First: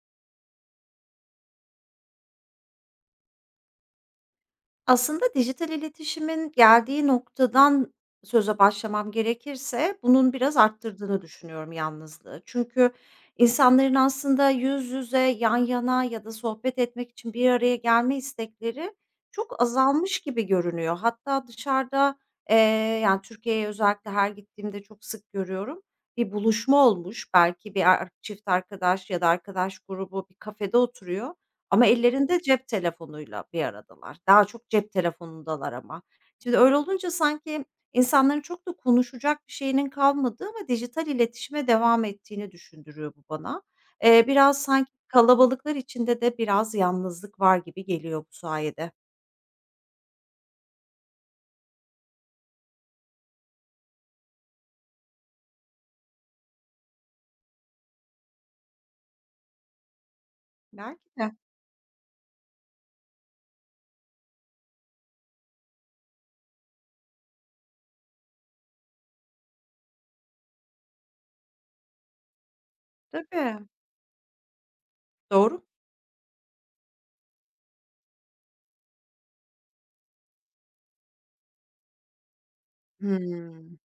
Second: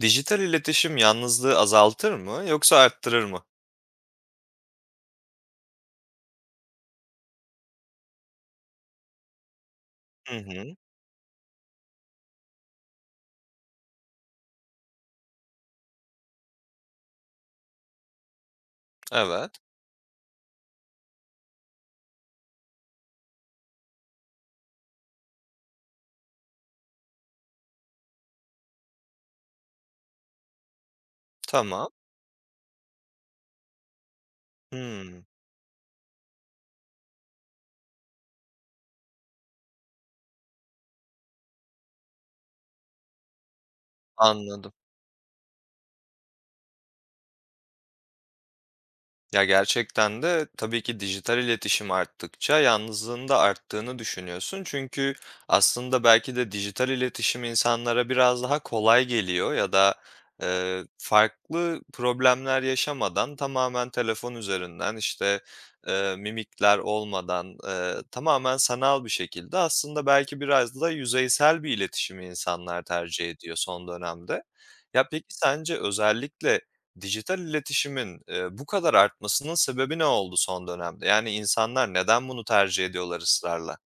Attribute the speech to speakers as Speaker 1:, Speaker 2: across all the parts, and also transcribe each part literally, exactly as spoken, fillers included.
Speaker 1: Dijital iletişim yalnızlığı azaltır mı yoksa arttırır mı?
Speaker 2: Aslında dijital iletişimin geldiği noktadan söze başlamam gerekirse bunun
Speaker 1: Hı
Speaker 2: biraz
Speaker 1: hı.
Speaker 2: arttırdığını düşünüyorum yalnızlığı. Çünkü insanların aslında yüz yüze, yan yana ya da sohbet etmek için bir araya gelme istekleri
Speaker 1: Evet.
Speaker 2: çok azalmış gibi görünüyor. Hatta dışarıda, eee, yani, Türkiye'ye özellikle her gittiğimde çok sık görüyorum. Bir buluşma olmuş, belki bir ar çift arkadaş ya da arkadaş grubu bir kafede oturuyor ama
Speaker 1: Tamam.
Speaker 2: ellerinde cep telefonuyla bir aradalar. Daha çok cep
Speaker 1: Hımm.
Speaker 2: telefonundalar ama. Şimdi öyle olunca sanki insanların çok da konuşacak bir şeyinin kalmadığı ama dijital iletişime devam ettiğini düşündürüyor bu bana. Eee, biraz
Speaker 1: Anladım.
Speaker 2: sanki kalabalıklar içinde de biraz yalnızlık var gibi geliyor bu sayede.
Speaker 1: Ya, gerçekten de tabii ki dijital iletişim arttıkça yalnızlığın da arttığını düşünüyorsun. Çünkü aslında belki de dijital iletişim insanlara biraz daha kolay geliyor ya da, eee,
Speaker 2: Belki de.
Speaker 1: farklı problemler yaşamadan tamamen telefon üzerinden, işte, eee, mimikler olmadan, eee, tamamen sanal bir şekilde aslında belki biraz da yüzeysel bir iletişimi insanlar tercih ediyor
Speaker 2: Tabii.
Speaker 1: son dönemde. Ya, peki
Speaker 2: Doğru.
Speaker 1: sence özellikle dijital iletişimin, eee, bu kadar artmasının sebebi ne oldu son dönemde? Yani insanlar neden bunu tercih ediyorlar
Speaker 2: Hıı.
Speaker 1: ısrarla?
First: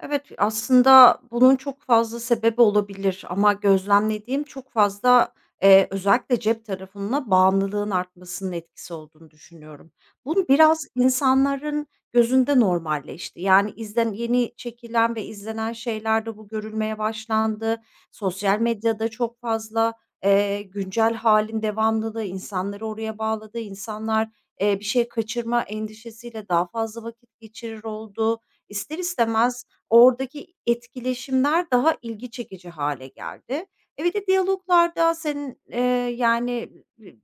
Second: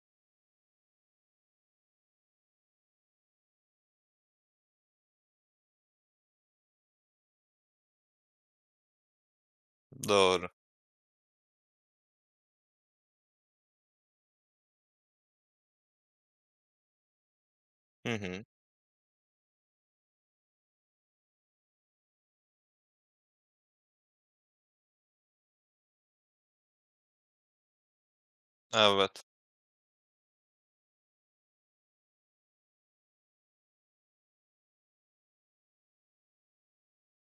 Speaker 2: Evet, aslında bunun çok fazla sebebi olabilir ama gözlemlediğim çok fazla, eee, özellikle cep telefonuna bağımlılığın artmasının etkisi olduğunu düşünüyorum.
Speaker 1: Doğru.
Speaker 2: Bu biraz insanların gözünde normalleşti. Yani, izlen yeni çekilen ve izlenen şeylerde bu görülmeye başlandı.
Speaker 1: Hı hı.
Speaker 2: Sosyal medyada çok fazla, eee, güncel halin devamlılığı insanları oraya bağladı. İnsanlar, eee, bir şey kaçırma endişesiyle daha fazla vakit geçirir oldu. İster
Speaker 1: Evet.
Speaker 2: istemez oradaki etkileşimler daha ilgi çekici hale geldi. E, bir de diyaloglarda senin, eee, yani,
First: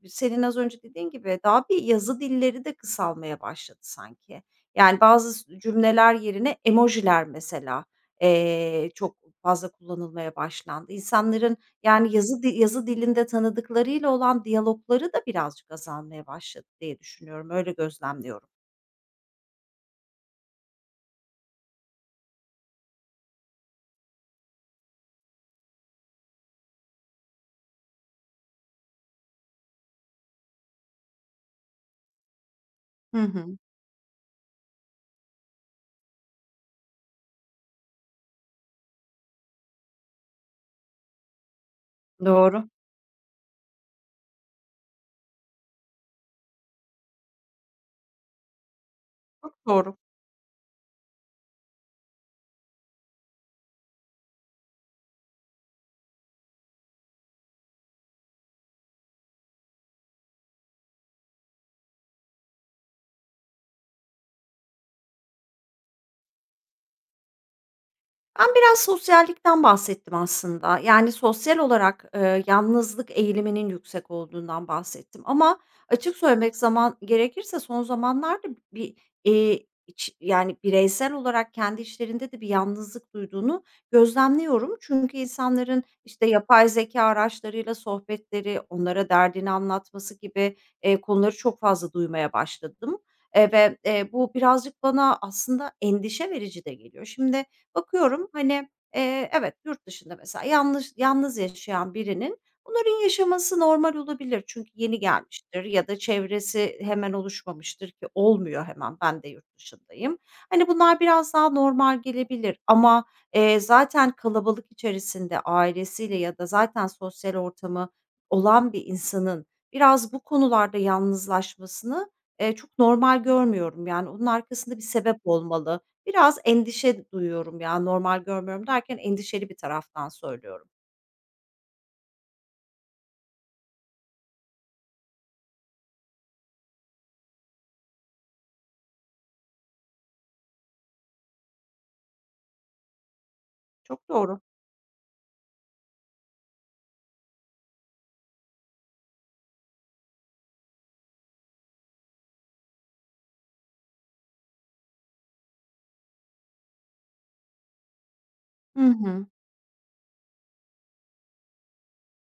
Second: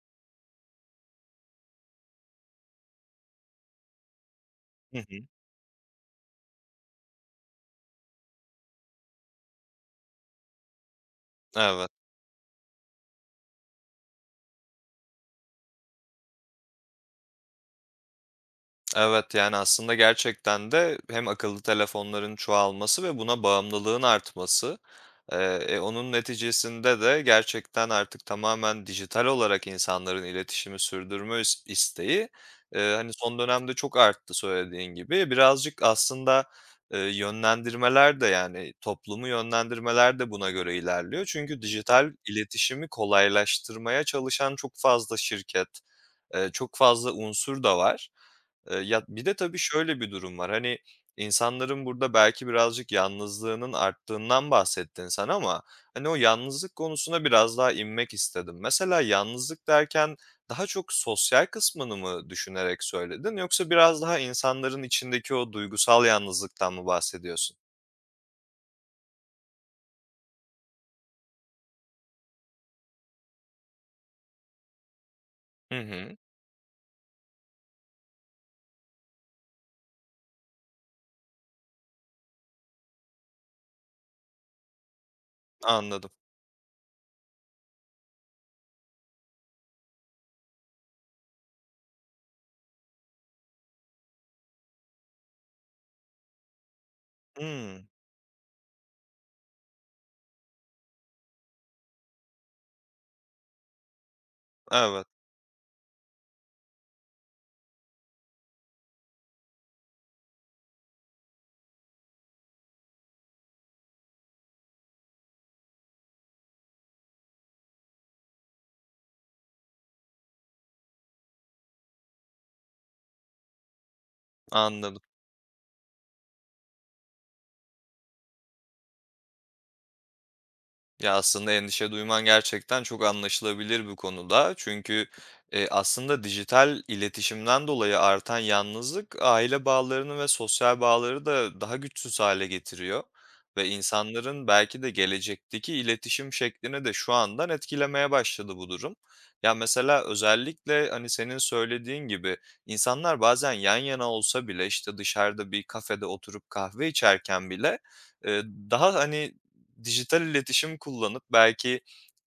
Speaker 2: senin az önce dediğin gibi daha bir yazı dilleri de kısalmaya başladı sanki.
Speaker 1: Hı
Speaker 2: Yani,
Speaker 1: hı.
Speaker 2: bazı cümleler yerine emojiler mesela, eee, çok fazla kullanılmaya başlandı. İnsanların,
Speaker 1: Evet.
Speaker 2: yani, yazı di yazı dilinde tanıdıklarıyla olan diyalogları da birazcık azalmaya başladı diye düşünüyorum. Öyle gözlemliyorum.
Speaker 1: Evet, yani, aslında gerçekten de hem akıllı telefonların çoğalması ve buna bağımlılığın artması, eee, e, onun neticesinde de gerçekten artık tamamen dijital olarak insanların iletişimi sürdürme is isteği, eee, hani,
Speaker 2: Hı
Speaker 1: son
Speaker 2: hı.
Speaker 1: dönemde çok arttı söylediğin gibi. Birazcık aslında, eee, yönlendirmeler de, yani, toplumu yönlendirmeler de buna göre ilerliyor. Çünkü dijital
Speaker 2: Doğru.
Speaker 1: iletişimi kolaylaştırmaya çalışan çok fazla şirket, eee, çok fazla unsur da var. Eee, ya, bir de tabii
Speaker 2: Çok doğru.
Speaker 1: şöyle bir durum var, hani, insanların burada belki birazcık yalnızlığının arttığından bahsettin sen ama, hani, o yalnızlık konusuna biraz daha inmek istedim. Mesela yalnızlık derken daha çok sosyal kısmını mı düşünerek söyledin yoksa biraz daha insanların içindeki o duygusal yalnızlıktan mı bahsediyorsun?
Speaker 2: Ben biraz sosyallikten bahsettim aslında. Yani, sosyal olarak, eee, yalnızlık eğiliminin yüksek olduğundan bahsettim ama
Speaker 1: Hı hı,
Speaker 2: açık söylemek zaman gerekirse son zamanlarda bir, eee, iç yani, bireysel olarak kendi işlerinde de bir yalnızlık duyduğunu gözlemliyorum. Çünkü insanların,
Speaker 1: anladım.
Speaker 2: işte, yapay zeka araçlarıyla sohbetleri, onlara derdini anlatması gibi, eee, konuları çok fazla duymaya başladım, eee, ve, eee, bu birazcık bana aslında endişe verici de geliyor. Şimdi,
Speaker 1: Hımm,
Speaker 2: bakıyorum, hani, eee, evet, yurt dışında mesela yalnız yalnız yaşayan birinin bunların yaşaması normal olabilir. Çünkü yeni
Speaker 1: evet,
Speaker 2: gelmiştir ya da çevresi hemen oluşmamıştır ki olmuyor hemen. Ben de yurt dışındayım. Hani, bunlar biraz daha normal gelebilir ama, eee, zaten kalabalık içerisinde ailesiyle ya da zaten sosyal ortamı olan bir insanın biraz bu konularda yalnızlaşmasını, eee, çok normal görmüyorum. Yani, onun arkasında bir
Speaker 1: anladım.
Speaker 2: sebep olmalı. Biraz endişe duyuyorum ya, normal görmüyorum derken endişeli bir taraftan söylüyorum.
Speaker 1: Ya, aslında endişe duyman gerçekten çok anlaşılabilir bu konuda. Çünkü, eee, aslında dijital iletişimden dolayı artan yalnızlık aile bağlarını ve sosyal bağları da daha güçsüz hale getiriyor ve
Speaker 2: Çok doğru.
Speaker 1: insanların belki de gelecekteki iletişim şeklini de şu andan etkilemeye başladı bu durum. Ya, mesela özellikle, hani, senin söylediğin gibi insanlar bazen yan yana olsa bile, işte, dışarıda bir kafede oturup kahve içerken bile, eee,
Speaker 2: Hı
Speaker 1: daha,
Speaker 2: hı.
Speaker 1: hani, dijital iletişim kullanıp belki,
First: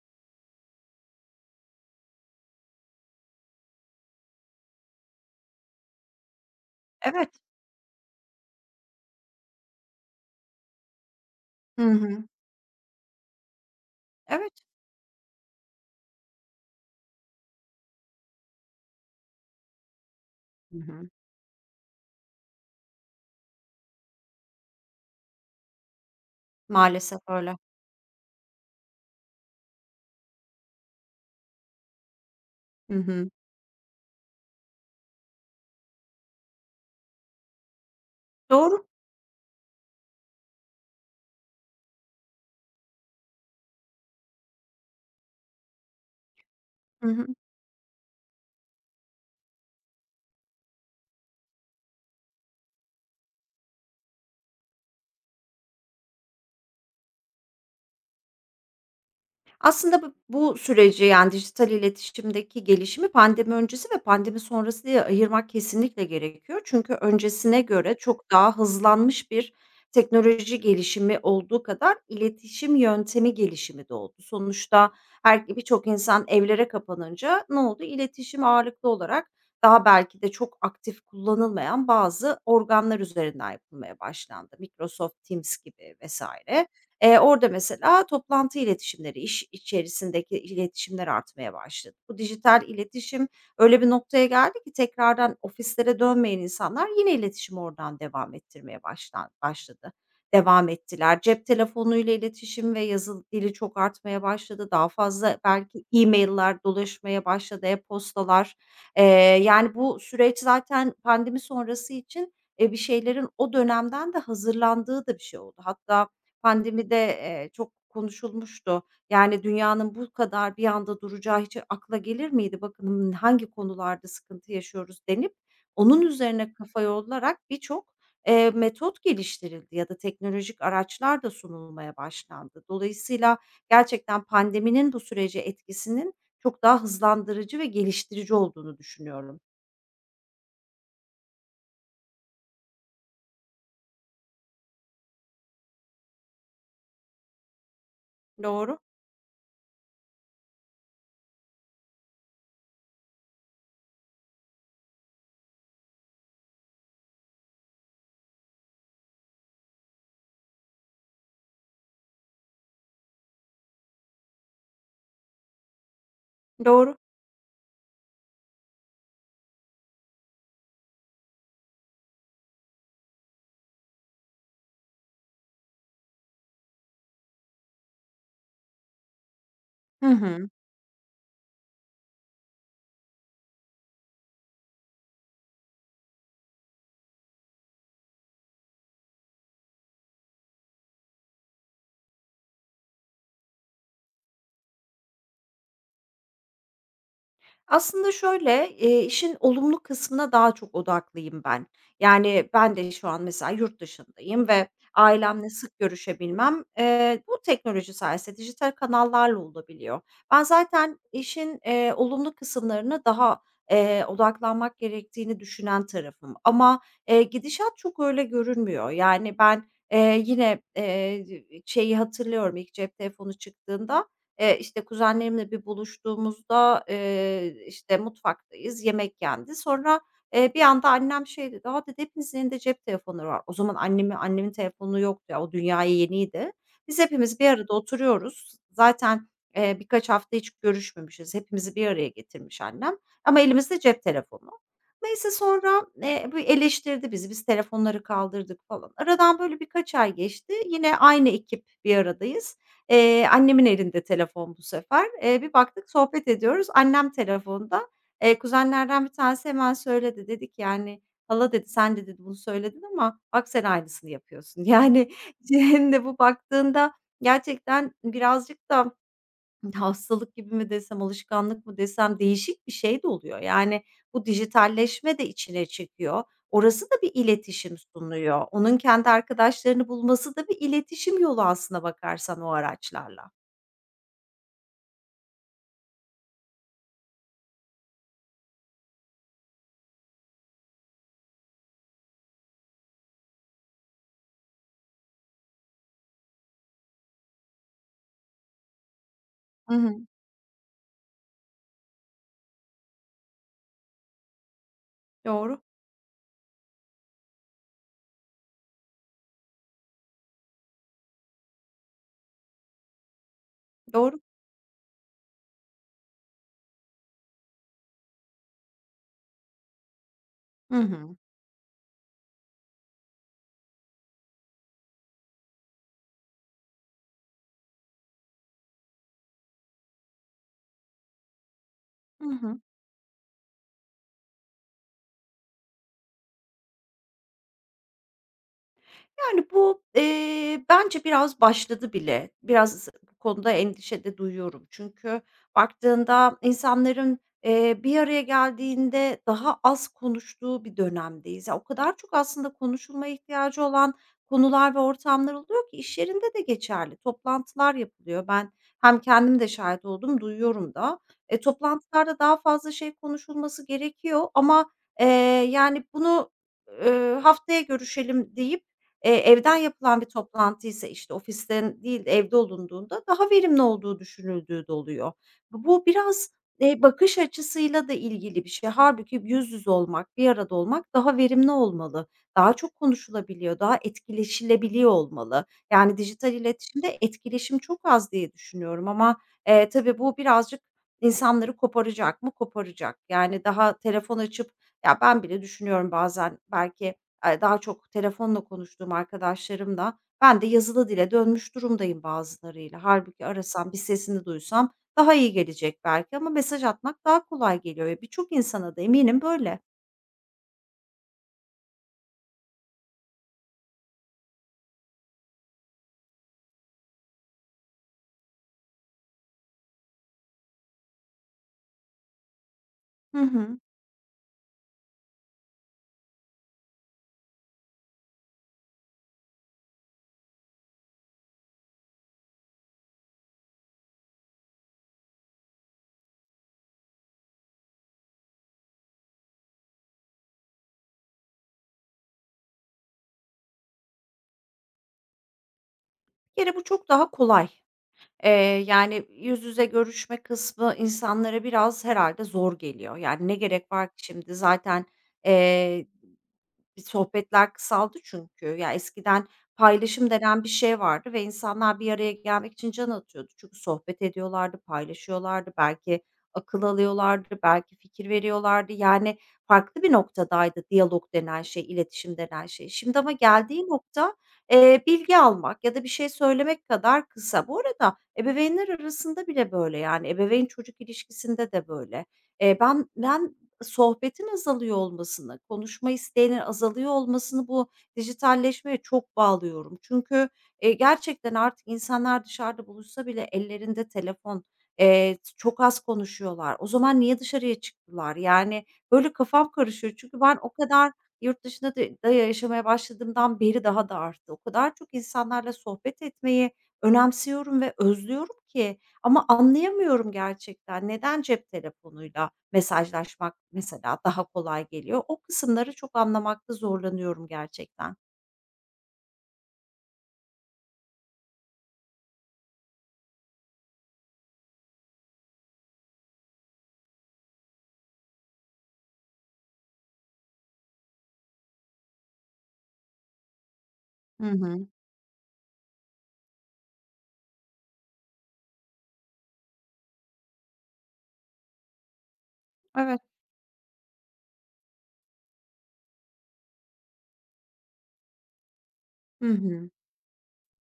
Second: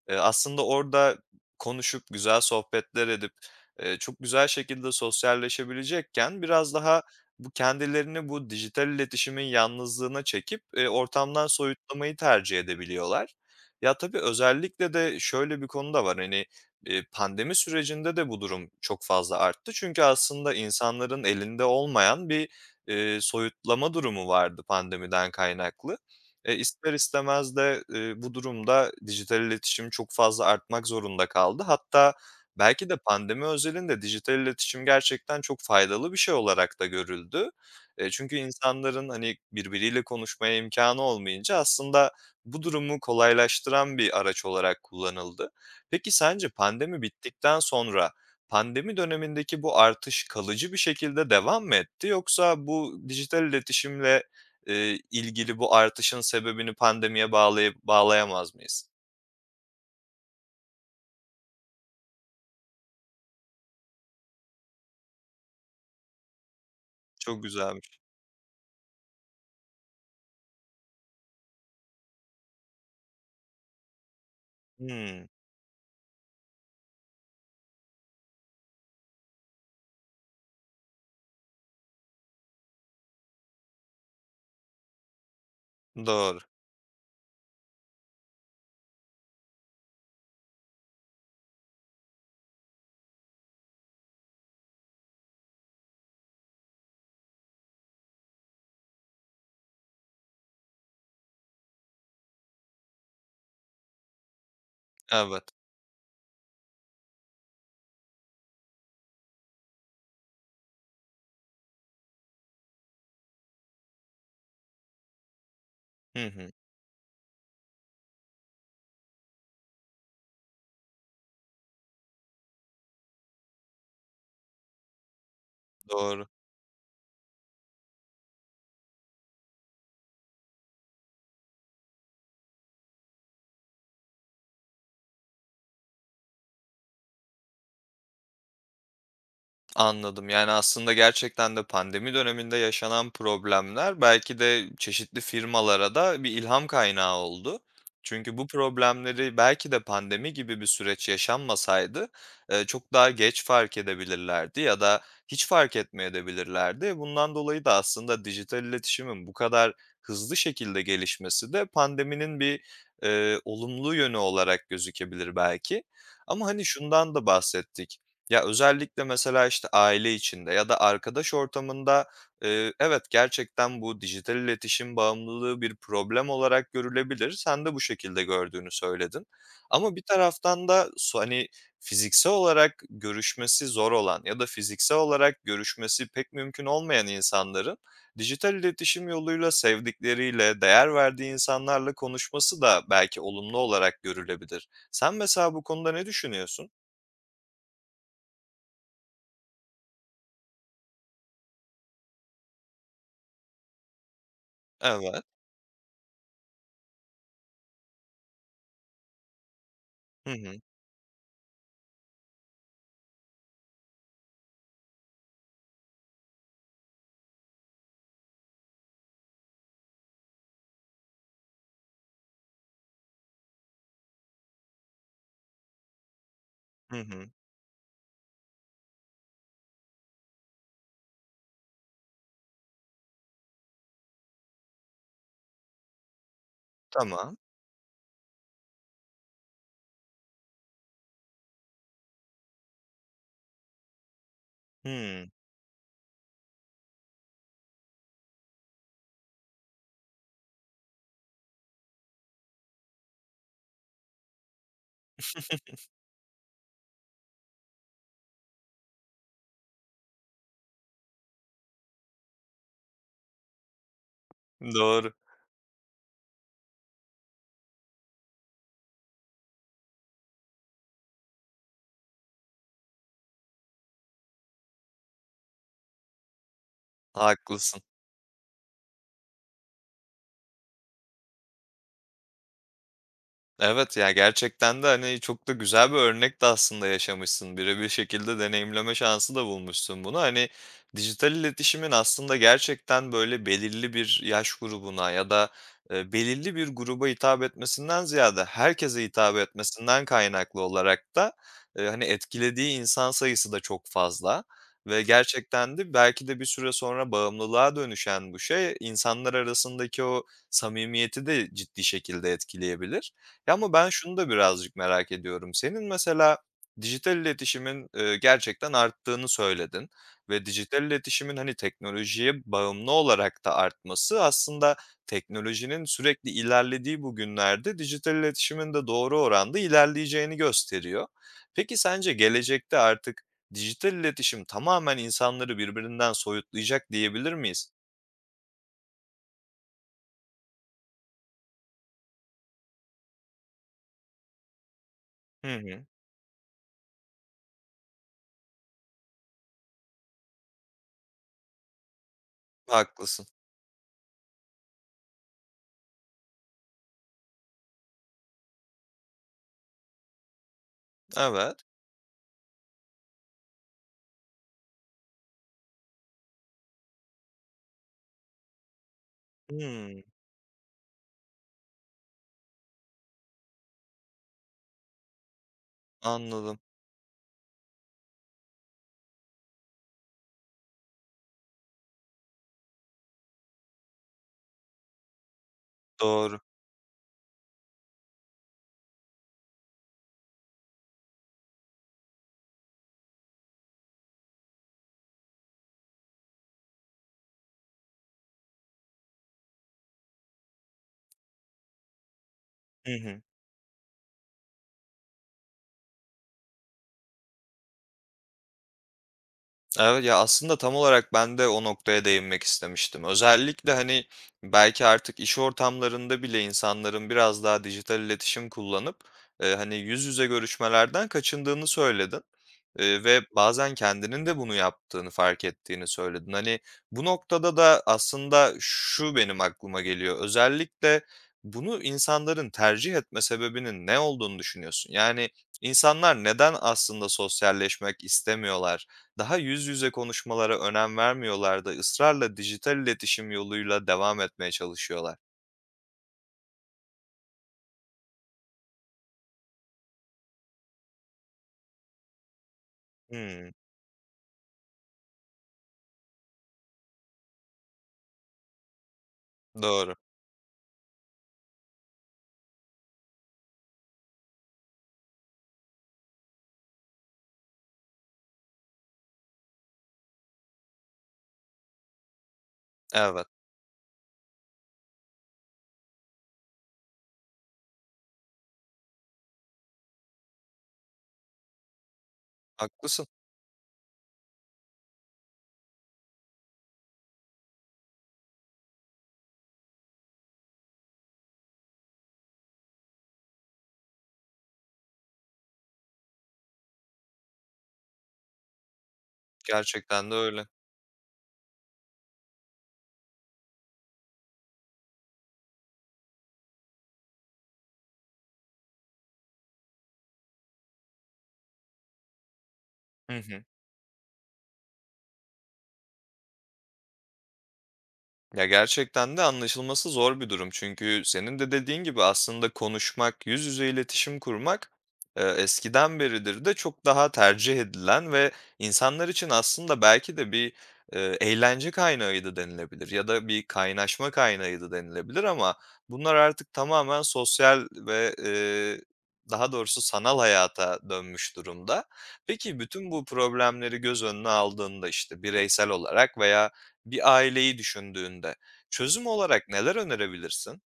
Speaker 1: eee, aslında orada konuşup, güzel sohbetler edip, eee, çok güzel şekilde sosyalleşebilecekken biraz daha
Speaker 2: Evet.
Speaker 1: bu kendilerini bu dijital iletişimin yalnızlığına çekip, eee, ortamdan
Speaker 2: Hı
Speaker 1: soyutlamayı
Speaker 2: hı.
Speaker 1: tercih edebiliyorlar. Ya, tabii
Speaker 2: Evet.
Speaker 1: özellikle de şöyle bir konu da var, hani, eee, pandemi sürecinde de bu durum çok fazla arttı. Çünkü aslında
Speaker 2: Hı hı.
Speaker 1: insanların elinde olmayan bir, eee, soyutlama durumu vardı pandemiden kaynaklı. E, ister
Speaker 2: Maalesef
Speaker 1: istemez
Speaker 2: öyle.
Speaker 1: de, eee, bu durumda dijital iletişim çok fazla artmak zorunda kaldı. Hatta belki
Speaker 2: Hı
Speaker 1: de
Speaker 2: hı.
Speaker 1: pandemi özelinde dijital iletişim gerçekten çok faydalı bir şey olarak da görüldü. Eee, çünkü
Speaker 2: Doğru.
Speaker 1: insanların, hani, birbiriyle konuşmaya imkânı olmayınca aslında bu durumu kolaylaştıran bir araç olarak kullanıldı. Peki sence pandemi
Speaker 2: Hı hı.
Speaker 1: bittikten sonra pandemi dönemindeki bu artış kalıcı bir şekilde devam mı etti yoksa bu dijital iletişimle eee, ilgili bu artışın sebebini pandemiye bağlayıp bağlayamaz mıyız?
Speaker 2: Aslında bu bu süreci, yani, dijital iletişimdeki gelişimi pandemi öncesi ve pandemi sonrası diye ayırmak kesinlikle gerekiyor. Çünkü
Speaker 1: Çok
Speaker 2: öncesine göre
Speaker 1: güzelmiş.
Speaker 2: çok daha hızlanmış bir teknoloji gelişimi olduğu kadar iletişim yöntemi gelişimi de oldu. Sonuçta
Speaker 1: Hımm.
Speaker 2: her birçok insan evlere kapanınca ne oldu? İletişim ağırlıklı olarak daha belki de çok aktif kullanılmayan bazı organlar üzerinden yapılmaya başlandı. Microsoft Teams gibi
Speaker 1: Doğru.
Speaker 2: vesaire. Eee, orada mesela toplantı iletişimleri, iş içerisindeki iletişimler artmaya başladı. Bu dijital iletişim öyle bir noktaya geldi ki tekrardan ofislere dönmeyen insanlar yine iletişim oradan devam ettirmeye başlan başladı. Devam ettiler. Cep telefonuyla iletişim ve yazılı dili çok artmaya başladı. Daha fazla
Speaker 1: Evet.
Speaker 2: belki e-mail'ler dolaşmaya başladı, e-postalar. Eee, yani bu süreç zaten pandemi sonrası için, eee, bir şeylerin o dönemden de hazırlandığı da bir şey oldu. Hatta
Speaker 1: Hı hı.
Speaker 2: pandemide, eee, çok konuşulmuştu. Yani, dünyanın bu kadar bir anda duracağı hiç akla gelir miydi? Bakın hani, hangi konularda sıkıntı yaşıyoruz denip onun
Speaker 1: Doğru.
Speaker 2: üzerine kafa yollarak birçok, eee, metot geliştirildi ya da teknolojik araçlar da sunulmaya başlandı. Dolayısıyla gerçekten pandeminin bu sürece etkisinin çok daha hızlandırıcı ve geliştirici olduğunu düşünüyorum.
Speaker 1: Anladım. Yani, aslında gerçekten de pandemi döneminde yaşanan problemler belki de çeşitli firmalara da bir ilham kaynağı oldu. Çünkü bu
Speaker 2: Doğru,
Speaker 1: problemleri belki de pandemi gibi bir süreç yaşanmasaydı, eee, çok daha geç fark edebilirlerdi ya da hiç fark etmeyebilirlerdi. Bundan dolayı da aslında dijital iletişimin bu kadar hızlı şekilde gelişmesi de pandeminin bir, eee, olumlu yönü olarak gözükebilir belki. Ama, hani,
Speaker 2: doğru.
Speaker 1: şundan da bahsettik. Ya, özellikle mesela, işte, aile içinde ya da arkadaş ortamında, eee, evet, gerçekten bu dijital iletişim bağımlılığı bir problem olarak görülebilir. Sen de bu şekilde gördüğünü söyledin. Ama bir
Speaker 2: Hı hı.
Speaker 1: taraftan da so hani, fiziksel olarak görüşmesi zor olan ya da fiziksel olarak görüşmesi pek mümkün olmayan insanların dijital iletişim yoluyla sevdikleriyle, değer verdiği insanlarla konuşması da belki olumlu olarak görülebilir. Sen mesela bu konuda ne düşünüyorsun?
Speaker 2: Aslında şöyle, eee, işin olumlu kısmına daha çok odaklıyım ben. Yani, ben de şu an mesela yurt dışındayım ve
Speaker 1: Evet.
Speaker 2: ailemle sık görüşebilmem, eee, bu teknoloji sayesinde dijital kanallarla olabiliyor.
Speaker 1: Hı
Speaker 2: Ben
Speaker 1: hı.
Speaker 2: zaten işin, eee, olumlu kısımlarına daha, eee, odaklanmak gerektiğini düşünen tarafım ama, eee, gidişat çok öyle görünmüyor. Yani, ben, eee, yine, eee, şeyi hatırlıyorum, ilk cep telefonu çıktığında Eee, işte, kuzenlerimle bir buluştuğumuzda,
Speaker 1: Hı hı.
Speaker 2: eee, işte, mutfaktayız, yemek yendi. Sonra, eee, bir anda annem şey dedi, "A," dedi, "hepinizin elinde cep telefonları var." O zaman annemi annemin telefonu yoktu ya, o dünyaya yeniydi. Biz
Speaker 1: Tamam.
Speaker 2: hepimiz bir arada oturuyoruz. Zaten, eee, birkaç hafta hiç görüşmemişiz. Hepimizi bir araya getirmiş annem ama elimizde cep telefonu.
Speaker 1: Hımm.
Speaker 2: Neyse sonra, eee, bir eleştirdi bizi, biz telefonları kaldırdık falan. Aradan böyle birkaç ay geçti. Yine aynı ekip bir aradayız. Eee, annemin elinde telefon bu sefer. Eee, bir baktık sohbet ediyoruz. Annem telefonda. Eee, kuzenlerden bir tanesi hemen söyledi. Dedi ki, yani, "Hala" dedi, "Sen" de dedi, "Bunu söyledin ama bak sen aynısını yapıyorsun." Yani,
Speaker 1: Doğru.
Speaker 2: şimdi bu baktığında gerçekten birazcık da hastalık gibi mi desem, alışkanlık mı desem değişik bir şey de oluyor. Yani, bu dijitalleşme de içine çekiyor. Orası da bir iletişim
Speaker 1: Haklısın.
Speaker 2: sunuyor. Onun kendi arkadaşlarını bulması da bir iletişim yolu aslına bakarsan o araçlarla.
Speaker 1: Evet, ya, gerçekten de, hani, çok da güzel bir örnek de aslında yaşamışsın. Birebir şekilde deneyimleme şansı da bulmuşsun bunu. Hani, dijital iletişimin aslında gerçekten, böyle, belirli bir yaş grubuna ya da, eee, belirli bir gruba hitap etmesinden ziyade herkese hitap
Speaker 2: Hı hı.
Speaker 1: etmesinden kaynaklı olarak da, eee, hani, etkilediği insan sayısı da çok fazla ve
Speaker 2: Doğru,
Speaker 1: gerçekten de belki de bir süre sonra bağımlılığa dönüşen bu şey insanlar arasındaki o samimiyeti de ciddi şekilde etkileyebilir. Ya, ama ben şunu
Speaker 2: doğru.
Speaker 1: da birazcık merak ediyorum. Senin mesela dijital iletişimin, eee, gerçekten arttığını söyledin ve
Speaker 2: Hı
Speaker 1: dijital
Speaker 2: hı.
Speaker 1: iletişimin, hani, teknolojiye bağımlı olarak da artması aslında teknolojinin sürekli ilerlediği bu günlerde dijital iletişimin de doğru oranda ilerleyeceğini gösteriyor. Peki sence
Speaker 2: Hı hı.
Speaker 1: gelecekte artık dijital iletişim tamamen insanları birbirinden soyutlayacak diyebilir miyiz?
Speaker 2: Yani, bu, eee, bence biraz başladı bile. Biraz bu konuda endişe de duyuyorum. Çünkü
Speaker 1: Hı hı.
Speaker 2: baktığında insanların, eee, bir araya geldiğinde daha az konuştuğu bir dönemdeyiz. Ya, o kadar çok aslında konuşulmaya
Speaker 1: Haklısın.
Speaker 2: ihtiyacı olan konular ve ortamlar oluyor ki iş yerinde de geçerli. Toplantılar yapılıyor. Ben hem kendim de şahit oldum, duyuyorum da. E,
Speaker 1: Evet.
Speaker 2: toplantılarda daha fazla şey konuşulması gerekiyor ama, eee, yani, bunu, eee, "Haftaya görüşelim." deyip Eee, evden yapılan
Speaker 1: Hımm,
Speaker 2: bir toplantıysa, işte, ofisten değil de evde olunduğunda daha verimli olduğu düşünüldüğü de oluyor. Bu bu biraz,
Speaker 1: anladım.
Speaker 2: eee, bakış açısıyla da ilgili bir şey. Hâlbuki yüz yüze olmak, bir arada olmak daha verimli olmalı. Daha çok konuşulabiliyor, daha etkileşilebiliyor olmalı. Yani dijital
Speaker 1: Doğru.
Speaker 2: iletişimde etkileşim çok az diye düşünüyorum ama, eee, tabii bu birazcık insanları koparacak mı? Koparacak. Yani daha telefon açıp, ya, ben bile düşünüyorum bazen belki Eee, daha çok telefonla konuştuğum arkadaşlarımla ben de yazılı dile dönmüş durumdayım bazılarıyla.
Speaker 1: Hı hı.
Speaker 2: Halbuki arasam, bir sesini duysam daha iyi gelecek belki ama mesaj atmak daha kolay geliyor ve birçok insana da eminim böyle.
Speaker 1: Evet, ya, aslında tam olarak ben de o noktaya değinmek istemiştim. Özellikle, hani, belki artık iş ortamlarında bile insanların biraz daha dijital iletişim kullanıp, eee, hani, yüz yüze görüşmelerden kaçındığını söyledin, eee,
Speaker 2: Hı
Speaker 1: ve
Speaker 2: hı.
Speaker 1: bazen kendinin de bunu yaptığını fark ettiğini söyledin. Hani, bu noktada da aslında şu benim aklıma geliyor. Özellikle bunu insanların tercih etme sebebinin ne olduğunu düşünüyorsun? Yani, insanlar neden aslında sosyalleşmek istemiyorlar? Daha yüz yüze konuşmalara önem vermiyorlar da ısrarla dijital iletişim yoluyla devam etmeye çalışıyorlar.
Speaker 2: Bir kere bu çok daha kolay. Eee, Yani, yüz yüze görüşme kısmı insanlara biraz herhalde zor geliyor. Yani, ne
Speaker 1: Hımm,
Speaker 2: gerek var ki şimdi zaten. eee, Sohbetler kısaldı çünkü. Ya, eskiden
Speaker 1: doğru.
Speaker 2: paylaşım denen bir şey vardı ve insanlar bir araya gelmek için can atıyordu. Çünkü sohbet ediyorlardı, paylaşıyorlardı, belki akıl alıyorlardı, belki fikir veriyorlardı. Yani farklı bir noktadaydı diyalog denen şey, iletişim denen şey. Şimdi ama
Speaker 1: Evet,
Speaker 2: geldiği nokta, eee, bilgi almak ya da bir şey söylemek kadar kısa. Bu arada ebeveynler arasında bile böyle, yani ebeveyn çocuk ilişkisinde de böyle. Eee, ben
Speaker 1: haklısın.
Speaker 2: ben sohbetin azalıyor olmasını, konuşma isteğinin azalıyor olmasını bu dijitalleşmeye çok bağlıyorum. Çünkü, eee, gerçekten artık insanlar dışarıda buluşsa bile ellerinde telefon, eee, çok az konuşuyorlar. O zaman niye dışarıya çıktılar? Yani, böyle kafam karışıyor.
Speaker 1: Gerçekten de
Speaker 2: Çünkü ben
Speaker 1: öyle.
Speaker 2: o kadar yurt dışında da da yaşamaya başladığımdan beri daha da arttı. O kadar çok insanlarla sohbet etmeyi önemsiyorum ve özlüyorum ki ama anlayamıyorum gerçekten neden cep telefonuyla
Speaker 1: Hı
Speaker 2: mesajlaşmak
Speaker 1: hı.
Speaker 2: mesela daha kolay geliyor? O kısımları çok anlamakta zorlanıyorum gerçekten.
Speaker 1: Ya, gerçekten de anlaşılması zor bir durum. Çünkü senin de dediğin gibi aslında konuşmak, yüz yüze iletişim kurmak, eee, eskiden beridir de çok daha tercih edilen ve insanlar için aslında belki de bir, eee, eğlence kaynağıydı denilebilir ya da bir kaynaşma
Speaker 2: Hı hı.
Speaker 1: kaynağıydı denilebilir ama bunlar artık tamamen sosyal ve, eee, daha doğrusu sanal hayata dönmüş durumda. Peki bütün
Speaker 2: Evet.
Speaker 1: bu problemleri göz önüne aldığında, işte, bireysel olarak veya bir aileyi düşündüğünde çözüm
Speaker 2: Hı
Speaker 1: olarak
Speaker 2: hı.
Speaker 1: neler önerebilirsin?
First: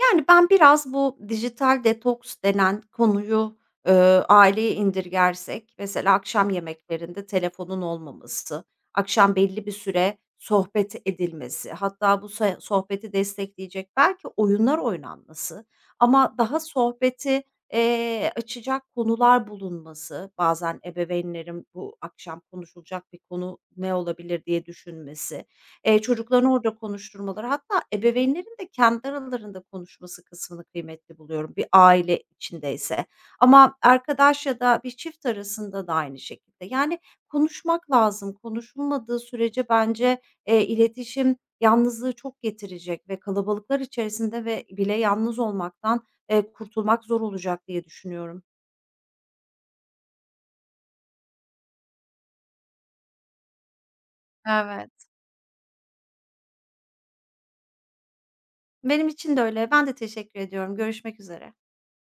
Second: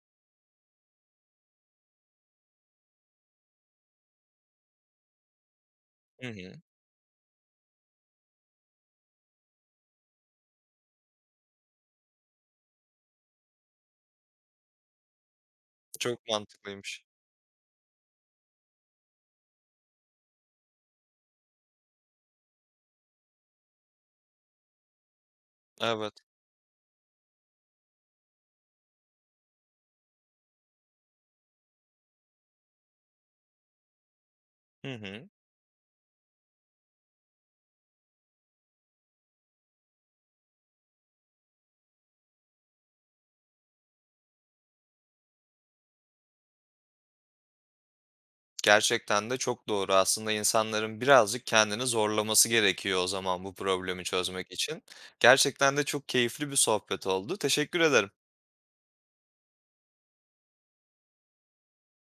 Speaker 2: Yani, ben biraz bu dijital detoks denen konuyu, eee, aileye indirgersek mesela
Speaker 1: Hı
Speaker 2: akşam
Speaker 1: hı.
Speaker 2: yemeklerinde telefonun olmaması, akşam belli bir süre sohbet edilmesi, hatta bu se sohbeti destekleyecek belki oyunlar oynanması
Speaker 1: Çok
Speaker 2: ama daha
Speaker 1: mantıklıymış.
Speaker 2: sohbeti, eee, açacak konular bulunması, bazen ebeveynlerin bu akşam konuşulacak bir konu ne olabilir diye düşünmesi. Eee,
Speaker 1: Evet.
Speaker 2: çocuklarını orada konuşturmaları hatta ebeveynlerin de kendi aralarında konuşması kısmını kıymetli buluyorum bir aile içindeyse. Ama arkadaş ya da bir
Speaker 1: Hı
Speaker 2: çift
Speaker 1: hı.
Speaker 2: arasında da aynı şekilde. Yani konuşmak lazım. Konuşulmadığı sürece bence, eee, iletişim yalnızlığı çok getirecek ve kalabalıklar içerisinde ve bile yalnız olmaktan, eee, kurtulmak zor olacak diye düşünüyorum.
Speaker 1: Gerçekten de çok doğru. Aslında insanların birazcık kendini zorlaması gerekiyor o zaman bu problemi çözmek için.
Speaker 2: Evet.
Speaker 1: Gerçekten de çok keyifli bir sohbet oldu. Teşekkür ederim.
Speaker 2: Benim için de öyle. Ben de teşekkür ediyorum. Görüşmek üzere.